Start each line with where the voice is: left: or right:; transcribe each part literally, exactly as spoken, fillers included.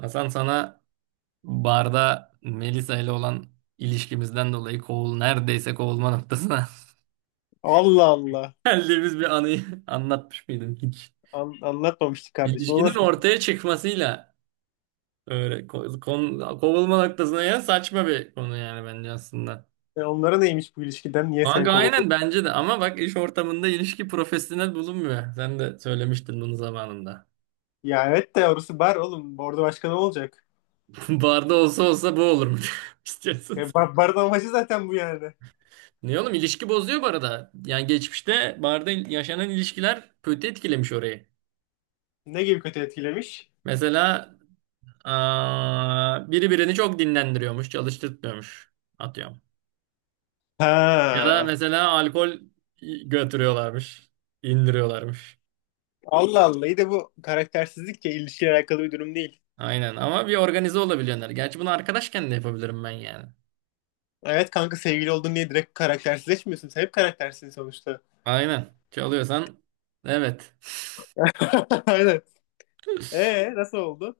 right: Hasan, sana barda Melisa ile olan ilişkimizden dolayı kovul neredeyse kovulma noktasına
left: Allah Allah.
right: geldiğimiz bir anıyı anlatmış mıydım hiç?
left: An- anlatmamıştık kardeşim. O
right: İlişkinin
left: nasıl?
right: ortaya çıkmasıyla öyle ko- kon- kovulma noktasına, ya saçma bir konu yani bence aslında.
left: E, Onlara neymiş bu ilişkiden? Niye seni
right: Kanka
left: kovdu?
right: aynen, bence de. Ama bak, iş ortamında ilişki profesyonel bulunmuyor. Sen de söylemiştin bunu zamanında.
left: Ya evet de orası bar oğlum. Orada başka ne olacak?
right: Barda olsa olsa bu olur mu? İstiyorsun.
left: E, bar, barın amacı zaten bu yani.
right: Ne oğlum, ilişki bozuyor bu arada. Yani geçmişte barda yaşanan ilişkiler kötü etkilemiş orayı.
left: Ne gibi kötü etkilemiş?
right: Mesela aa, biri birini çok dinlendiriyormuş, çalıştırtmıyormuş. Atıyorum. Ya da
left: Ha.
right: mesela alkol götürüyorlarmış, indiriyorlarmış.
left: Allah Allah. İyi de bu karaktersizlikle ya ilişkiyle alakalı bir durum değil.
right: Aynen, ama bir organize olabiliyorlar. Gerçi bunu arkadaşken de yapabilirim ben yani.
left: Evet kanka, sevgili oldun diye direkt karaktersizleşmiyorsun. Sen hep karaktersin sonuçta.
right: Aynen. Çalıyorsan evet.
left: Aynen. Ee nasıl oldu?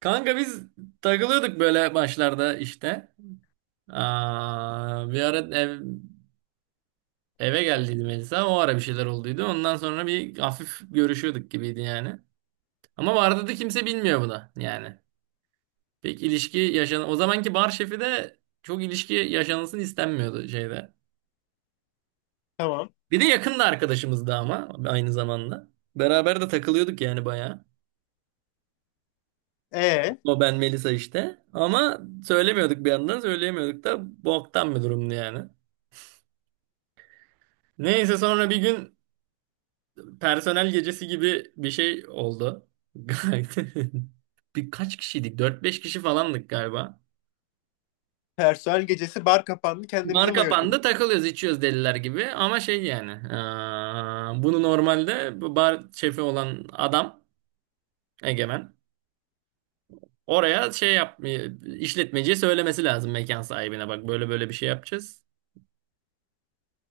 right: Kanka, biz takılıyorduk böyle başlarda işte. Aa, bir ara ev Eve geldiydim Melisa, o ara bir şeyler olduydu. Ondan sonra bir hafif görüşüyorduk gibiydi yani. Ama vardı da kimse bilmiyor bu da yani. Pek ilişki yaşan O zamanki bar şefi de çok ilişki yaşanılsın istenmiyordu şeyde.
left: Tamam.
right: Bir de yakın da arkadaşımızdı ama aynı zamanda. Beraber de takılıyorduk yani bayağı.
left: E
right: O, ben, Melisa işte. Ama söylemiyorduk, bir yandan söyleyemiyorduk da, boktan bir durumdu yani. Neyse sonra bir gün personel gecesi gibi bir şey oldu. Gayet- Birkaç kişiydik. Dört beş kişi falandık galiba.
left: Personel gecesi bar kapandı, kendinize
right: Bar
left: mi ayırdınız?
right: kapandı, takılıyoruz, içiyoruz deliler gibi ama şey yani eee, bunu normalde bu bar şefi olan adam, Egemen, oraya şey yap işletmeciye söylemesi lazım, mekan sahibine, bak böyle böyle bir şey yapacağız.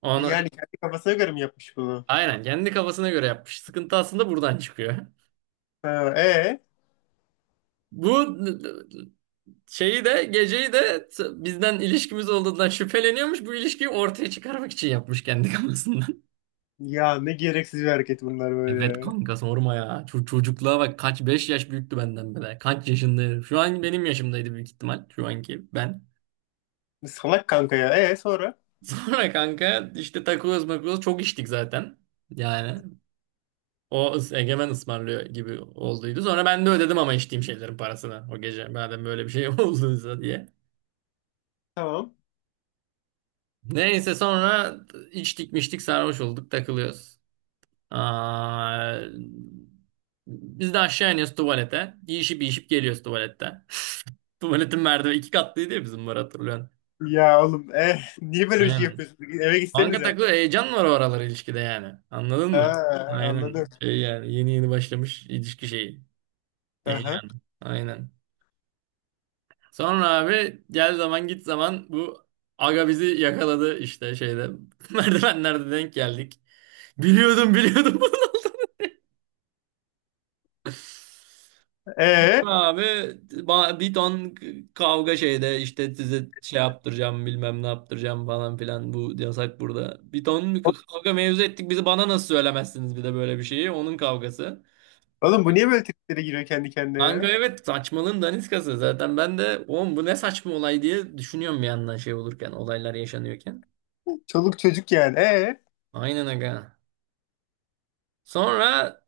right: Onu,
left: Yani kendi kafasına göre mi yapmış bunu?
right: aynen kendi kafasına göre yapmış. Sıkıntı aslında buradan çıkıyor.
left: Ha, e
right: Bu şeyi de geceyi de t- bizden ilişkimiz olduğundan şüpheleniyormuş. Bu ilişkiyi ortaya çıkarmak için yapmış kendi kafasından.
left: Ya ne gereksiz bir hareket bunlar
right: Evet
left: böyle ya.
right: kanka, sorma ya. Ço- çocukluğa bak, kaç beş yaş büyüktü benden bile. Kaç yaşında herif. Şu an benim yaşımdaydı büyük ihtimal. Şu anki ben.
left: Salak kanka ya. E sonra?
right: Sonra kanka işte, takılıyoruz makılıyoruz. Çok içtik zaten. Yani o ıs- Egemen ısmarlıyor gibi olduydu. Sonra ben de ödedim ama içtiğim şeylerin parasını, o gece. Madem böyle bir şey olduysa diye.
left: Tamam.
right: Neyse sonra içtik miştik, sarhoş olduk, takılıyoruz. Aa, Biz de aşağı iniyoruz tuvalete. Yiyişip yiyişip geliyoruz tuvalette. Tuvaletin merdiveni iki katlıydı ya, bizim var, hatırlıyorsun.
left: Ya oğlum e niye böyle bir şey
right: Aynen.
left: yapıyorsun? Eve
right: Kanka
left: gitsenize.
right: takı heyecan var o aralar ilişkide yani. Anladın mı?
left: Ha,
right: Aynen.
left: anladım.
right: Şey yani, yeni yeni başlamış ilişki şeyi.
left: Aha.
right: Heyecanı. Aynen. Sonra abi, gel zaman git zaman, bu aga bizi yakaladı işte şeyde. Merdivenlerde denk geldik. Biliyordum, biliyordum.
left: E
right: Abi, ba- bir ton kavga şeyde işte, size şey yaptıracağım, bilmem ne yaptıracağım falan filan, bu yasak burada. Bir ton kavga mevzu ettik, bizi bana nasıl söylemezsiniz, bir de böyle bir şeyi, onun kavgası.
left: Oğlum bu niye böyle triplere giriyor kendi kendine
right: Kanka
left: ya?
right: evet, saçmalığın daniskası zaten. Ben de oğlum bu ne saçma olay diye düşünüyorum bir yandan, şey olurken, olaylar yaşanıyorken.
left: Çoluk çocuk yani. E
right: Aynen aga. Sonra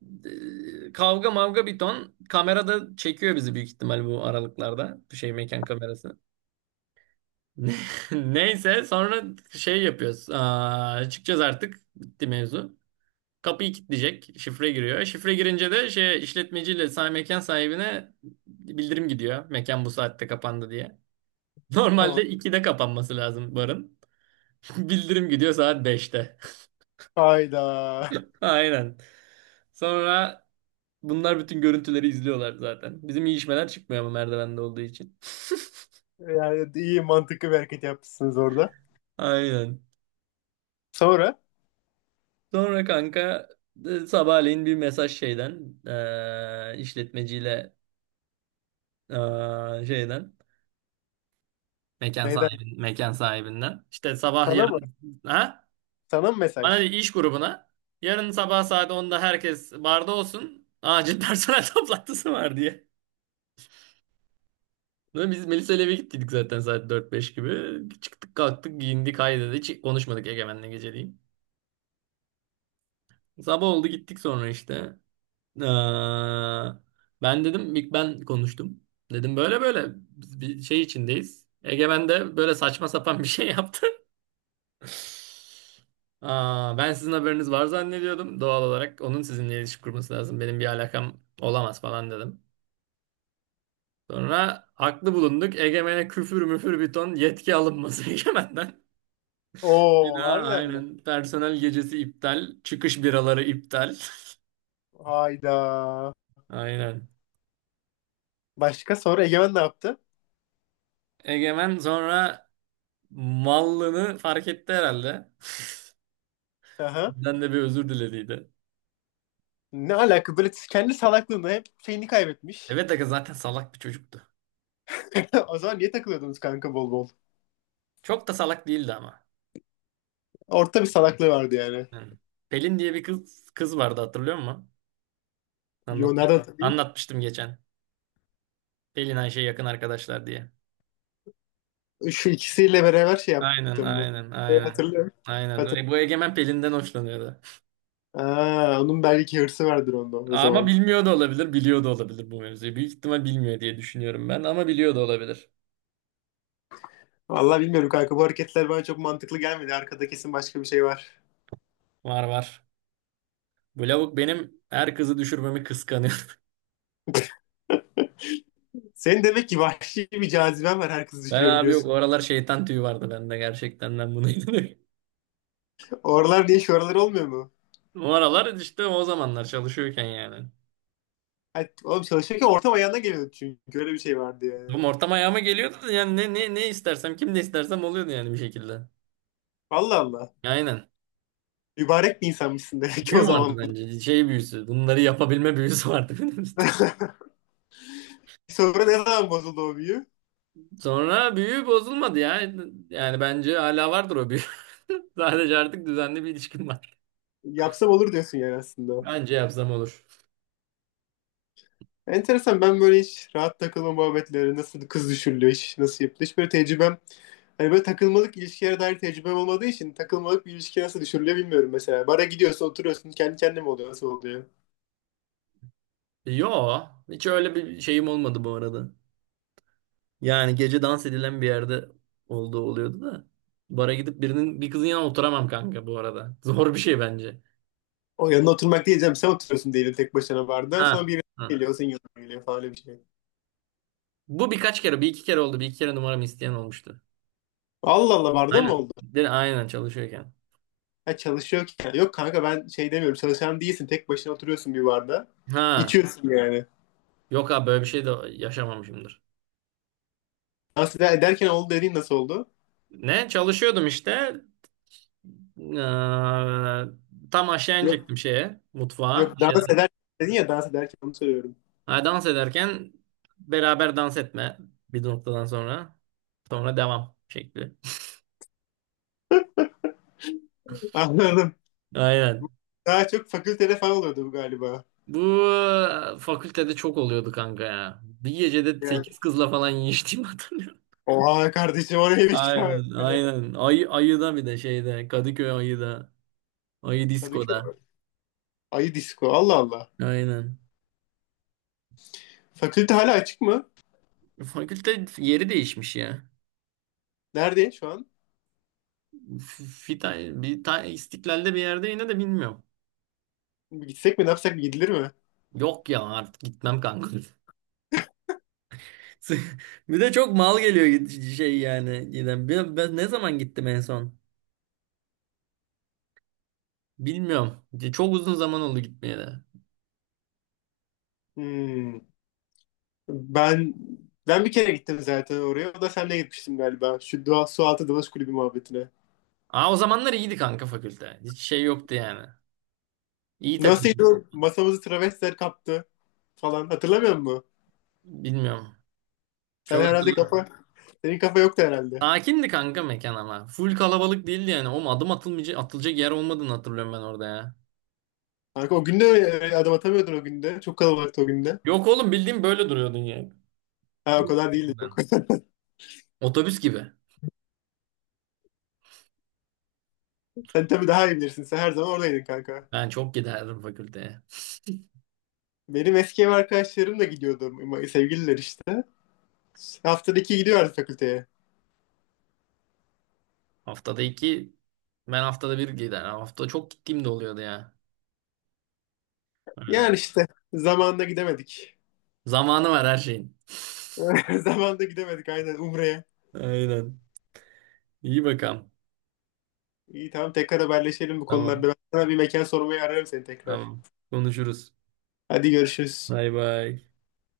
right: e, kavga mavga bir ton, kamerada çekiyor bizi büyük ihtimal bu aralıklarda, bir şey mekan kamerası. Ne- Neyse sonra şey yapıyoruz. Aa, çıkacağız artık. Bitti mevzu. Kapıyı kilitleyecek. Şifre giriyor. Şifre girince de, şey, işletmeciyle sahibi, mekan sahibine, bildirim gidiyor. Mekan bu saatte kapandı diye.
left: Tamam.
right: Normalde ikide kapanması lazım barın. Bildirim gidiyor saat beşte.
left: Hayda.
right: Aynen. Sonra bunlar bütün görüntüleri izliyorlar zaten. Bizim iyi işmeler çıkmıyor ama merdivende olduğu için.
left: Yani iyi, mantıklı bir hareket yapmışsınız orada.
right: Aynen.
left: Sonra?
right: Sonra kanka, e, sabahleyin bir mesaj şeyden, e, işletmeciyle, e, şeyden, mekan
left: Neyden?
right: sahibi, mekan sahibinden işte sabah
left: Sana mı?
right: yarın, ha,
left: Sana mı
right: bana, de,
left: mesaj?
right: iş grubuna yarın sabah saat onda herkes barda olsun, acil personel toplantısı var diye. Ve biz Melisa ile eve gittiydik zaten saat dört beş gibi. Çıktık, kalktık, giyindik, haydi, hiç konuşmadık Egemen'le geceliğin. Sabah oldu gittik sonra işte. Eee, Ben dedim, ilk ben konuştum. Dedim böyle böyle biz bir şey içindeyiz. Egemen de böyle saçma sapan bir şey yaptı. Aa, ben sizin haberiniz var zannediyordum. Doğal olarak onun sizinle ilişki kurması lazım. Benim bir alakam olamaz falan dedim. Sonra haklı bulunduk. Egemen'e küfür müfür bir ton, yetki alınması Egemen'den.
left: Oo,
right: Bir daha
left: harbiden mi?
right: aynen. Personel gecesi iptal. Çıkış biraları iptal.
left: Hayda.
right: Aynen.
left: Başka sonra Egemen ne yaptı?
right: Egemen sonra mallığını fark etti herhalde.
left: Aha.
right: Bizden de bir özür dilediydi.
left: Ne alaka böyle, kendi salaklığında hep şeyini kaybetmiş.
right: Evet aga, zaten salak bir çocuktu.
left: O zaman niye takılıyordunuz kanka bol bol?
right: Çok da salak değildi ama.
left: Orta bir salaklığı vardı yani.
right: Hı. Pelin diye bir kız kız vardı, hatırlıyor musun?
left: Yo, nereden
right: Anlatmıştım.
left: takayım?
right: Anlatmıştım geçen. Pelin, Ayşe yakın arkadaşlar diye.
left: Şu ikisiyle beraber şey
right: Aynen,
left: yaptım mı?
right: aynen,
left: Evet,
right: aynen.
left: hatırlıyorum.
right: Aynen. E,
left: Hatırlıyorum.
right: Bu Egemen Pelin'den hoşlanıyordu.
left: Aa, onun belki hırsı vardır onda o
right: Ama
left: zaman.
right: bilmiyor da olabilir, biliyor da olabilir bu mevzuyu. Büyük ihtimal bilmiyor diye düşünüyorum ben, ama biliyor da olabilir.
left: Vallahi bilmiyorum kanka, bu hareketler bana çok mantıklı gelmedi. Arkada kesin başka bir şey var.
right: Var var. Bu lavuk benim her kızı düşürmemi kıskanıyor.
left: Senin demek ki vahşi bir caziben var, her kızı
right: Ben abi, yok, o
left: düşürebiliyorsun.
right: aralar şeytan tüyü vardı bende, gerçekten ben buna inanıyorum.
left: Oralar diye şu oralar olmuyor mu?
right: O aralar işte, o zamanlar çalışıyorken yani.
left: Hayır oğlum, çalışırken ortam ayağına geliyordu çünkü öyle bir şey vardı yani.
right: Bu ortam ayağıma geliyordu da yani, ne, ne, ne istersem, kim ne istersem oluyordu yani bir şekilde.
left: Allah Allah.
right: Aynen.
left: Mübarek bir insanmışsın demek ki o
right: Büyü vardı
left: zaman.
right: bence, şey büyüsü, bunları yapabilme büyüsü vardı benim işte.
left: Sonra ne zaman bozuldu o büyü?
right: Sonra büyü bozulmadı ya. Yani bence hala vardır o büyü. Sadece artık düzenli bir ilişkim var.
left: Yapsam olur diyorsun yani aslında.
right: Bence yapsam olur.
left: Enteresan, ben böyle hiç rahat takılma muhabbetleri, nasıl kız düşürülüyor, iş nasıl yapılıyor, hiç böyle tecrübem, hani böyle takılmalık ilişkilere dair tecrübem olmadığı için takılmalık bir ilişki nasıl düşürülüyor bilmiyorum mesela. Bara gidiyorsun, oturuyorsun, kendi kendine mi oluyor, nasıl oluyor?
right: Yo, hiç öyle bir şeyim olmadı bu arada. Yani gece dans edilen bir yerde olduğu oluyordu da. Bara gidip birinin, bir kızın yanına oturamam kanka bu arada. Zor bir şey bence.
left: O yanına oturmak diyeceğim, sen oturuyorsun değil, tek başına barda
right: Ha.
left: sonra biri
right: Ha.
left: geliyor, senin yanına geliyor falan bir şey.
right: Bu birkaç kere, bir iki kere oldu. Bir iki kere numaramı isteyen olmuştu.
left: Allah Allah, barda mı
right: Aynen.
left: oldu?
right: De, aynen çalışıyorken.
left: Ha, çalışıyor ki. Yok kanka, ben şey demiyorum. Çalışan değilsin. Tek başına oturuyorsun bir barda.
right: Ha.
left: İçiyorsun yani.
right: Yok abi, böyle bir şey de yaşamamışımdır.
left: Dans eder- ederken oldu dediğin nasıl oldu?
right: Ne? Çalışıyordum işte. Ee, Tam aşağı
left: Yok.
right: inecektim şeye, mutfağa.
left: Yok,
right: Bir
left: dans
right: şeyler-
left: ederken dedin ya, dans ederken onu söylüyorum.
right: Ha, dans ederken, beraber dans etme bir noktadan sonra. Sonra devam şekli.
left: Anladım.
right: Aynen.
left: Daha çok fakültede falan oluyordu bu galiba.
right: Bu fakültede çok oluyordu kanka ya. Bir gecede
left: Yani.
right: sekiz kızla falan yiyiştiğimi hatırlıyorum.
left: Oha kardeşim, o neymiş ya
right: Aynen,
left: böyle.
right: aynen. Ayı, ayıda bir de şeyde. Kadıköy ayıda. Ayı
left: Kadıköy.
right: diskoda.
left: Ayı disco. Allah Allah.
right: Aynen.
left: Fakülte hala açık mı?
right: Fakülte yeri değişmiş ya.
left: Nerede şu an?
right: F- Fita, bir ta, İstiklal'de bir yerde, yine de bilmiyorum.
left: Gitsek mi, ne yapsak, gidilir mi?
right: Yok ya, artık gitmem kanka. Bir de çok mal geliyor, git- şey yani. Giden. Ben, ben ne zaman gittim en son? Bilmiyorum. Çok uzun zaman oldu gitmeye de.
left: Hmm. Ben ben bir kere gittim zaten oraya. O da senle gitmiştim galiba. Şu doğa, su altı dalış kulübü muhabbetine.
right: Aa, o zamanlar iyiydi kanka fakülte. Hiç şey yoktu yani. İyi
left: Nasıl o
right: takılıyorduk.
left: masamızı travestiler kaptı falan hatırlamıyor musun?
right: Bilmiyorum.
left: Sen
right: Çok
left: herhalde kafa,
right: hatırlıyorum.
left: senin kafa yoktu herhalde.
right: Sakindi kanka mekan ama. Full kalabalık değildi yani. Oğlum adım atılmayacak, atılacak yer olmadığını hatırlıyorum ben orada ya.
left: Kanka o günde e, adım atamıyordun o günde. Çok kalabalıktı o günde.
right: Yok oğlum, bildiğim böyle duruyordun yani.
left: Ha, o kadar değildi, yok.
right: Otobüs gibi.
left: Sen tabii daha iyi bilirsin. Sen her zaman oradaydın kanka.
right: Ben çok giderdim fakülteye.
left: Benim eski ev arkadaşlarım da gidiyordu. Sevgililer işte. Haftada iki gidiyorlardı fakülteye.
right: Haftada iki, ben haftada bir gider. Hafta çok gittiğim de oluyordu ya. Öyle.
left: Yani işte zamanında gidemedik.
right: Zamanı var her şeyin.
left: Zamanında gidemedik aynen Umre'ye.
right: Aynen. İyi bakalım.
left: İyi, tamam, tekrar haberleşelim bu
right: Tamam.
left: konularda. Ben sana bir mekan sormaya ararım seni tekrar.
right: Tamam. Konuşuruz.
left: Hadi görüşürüz.
right: Bay bay.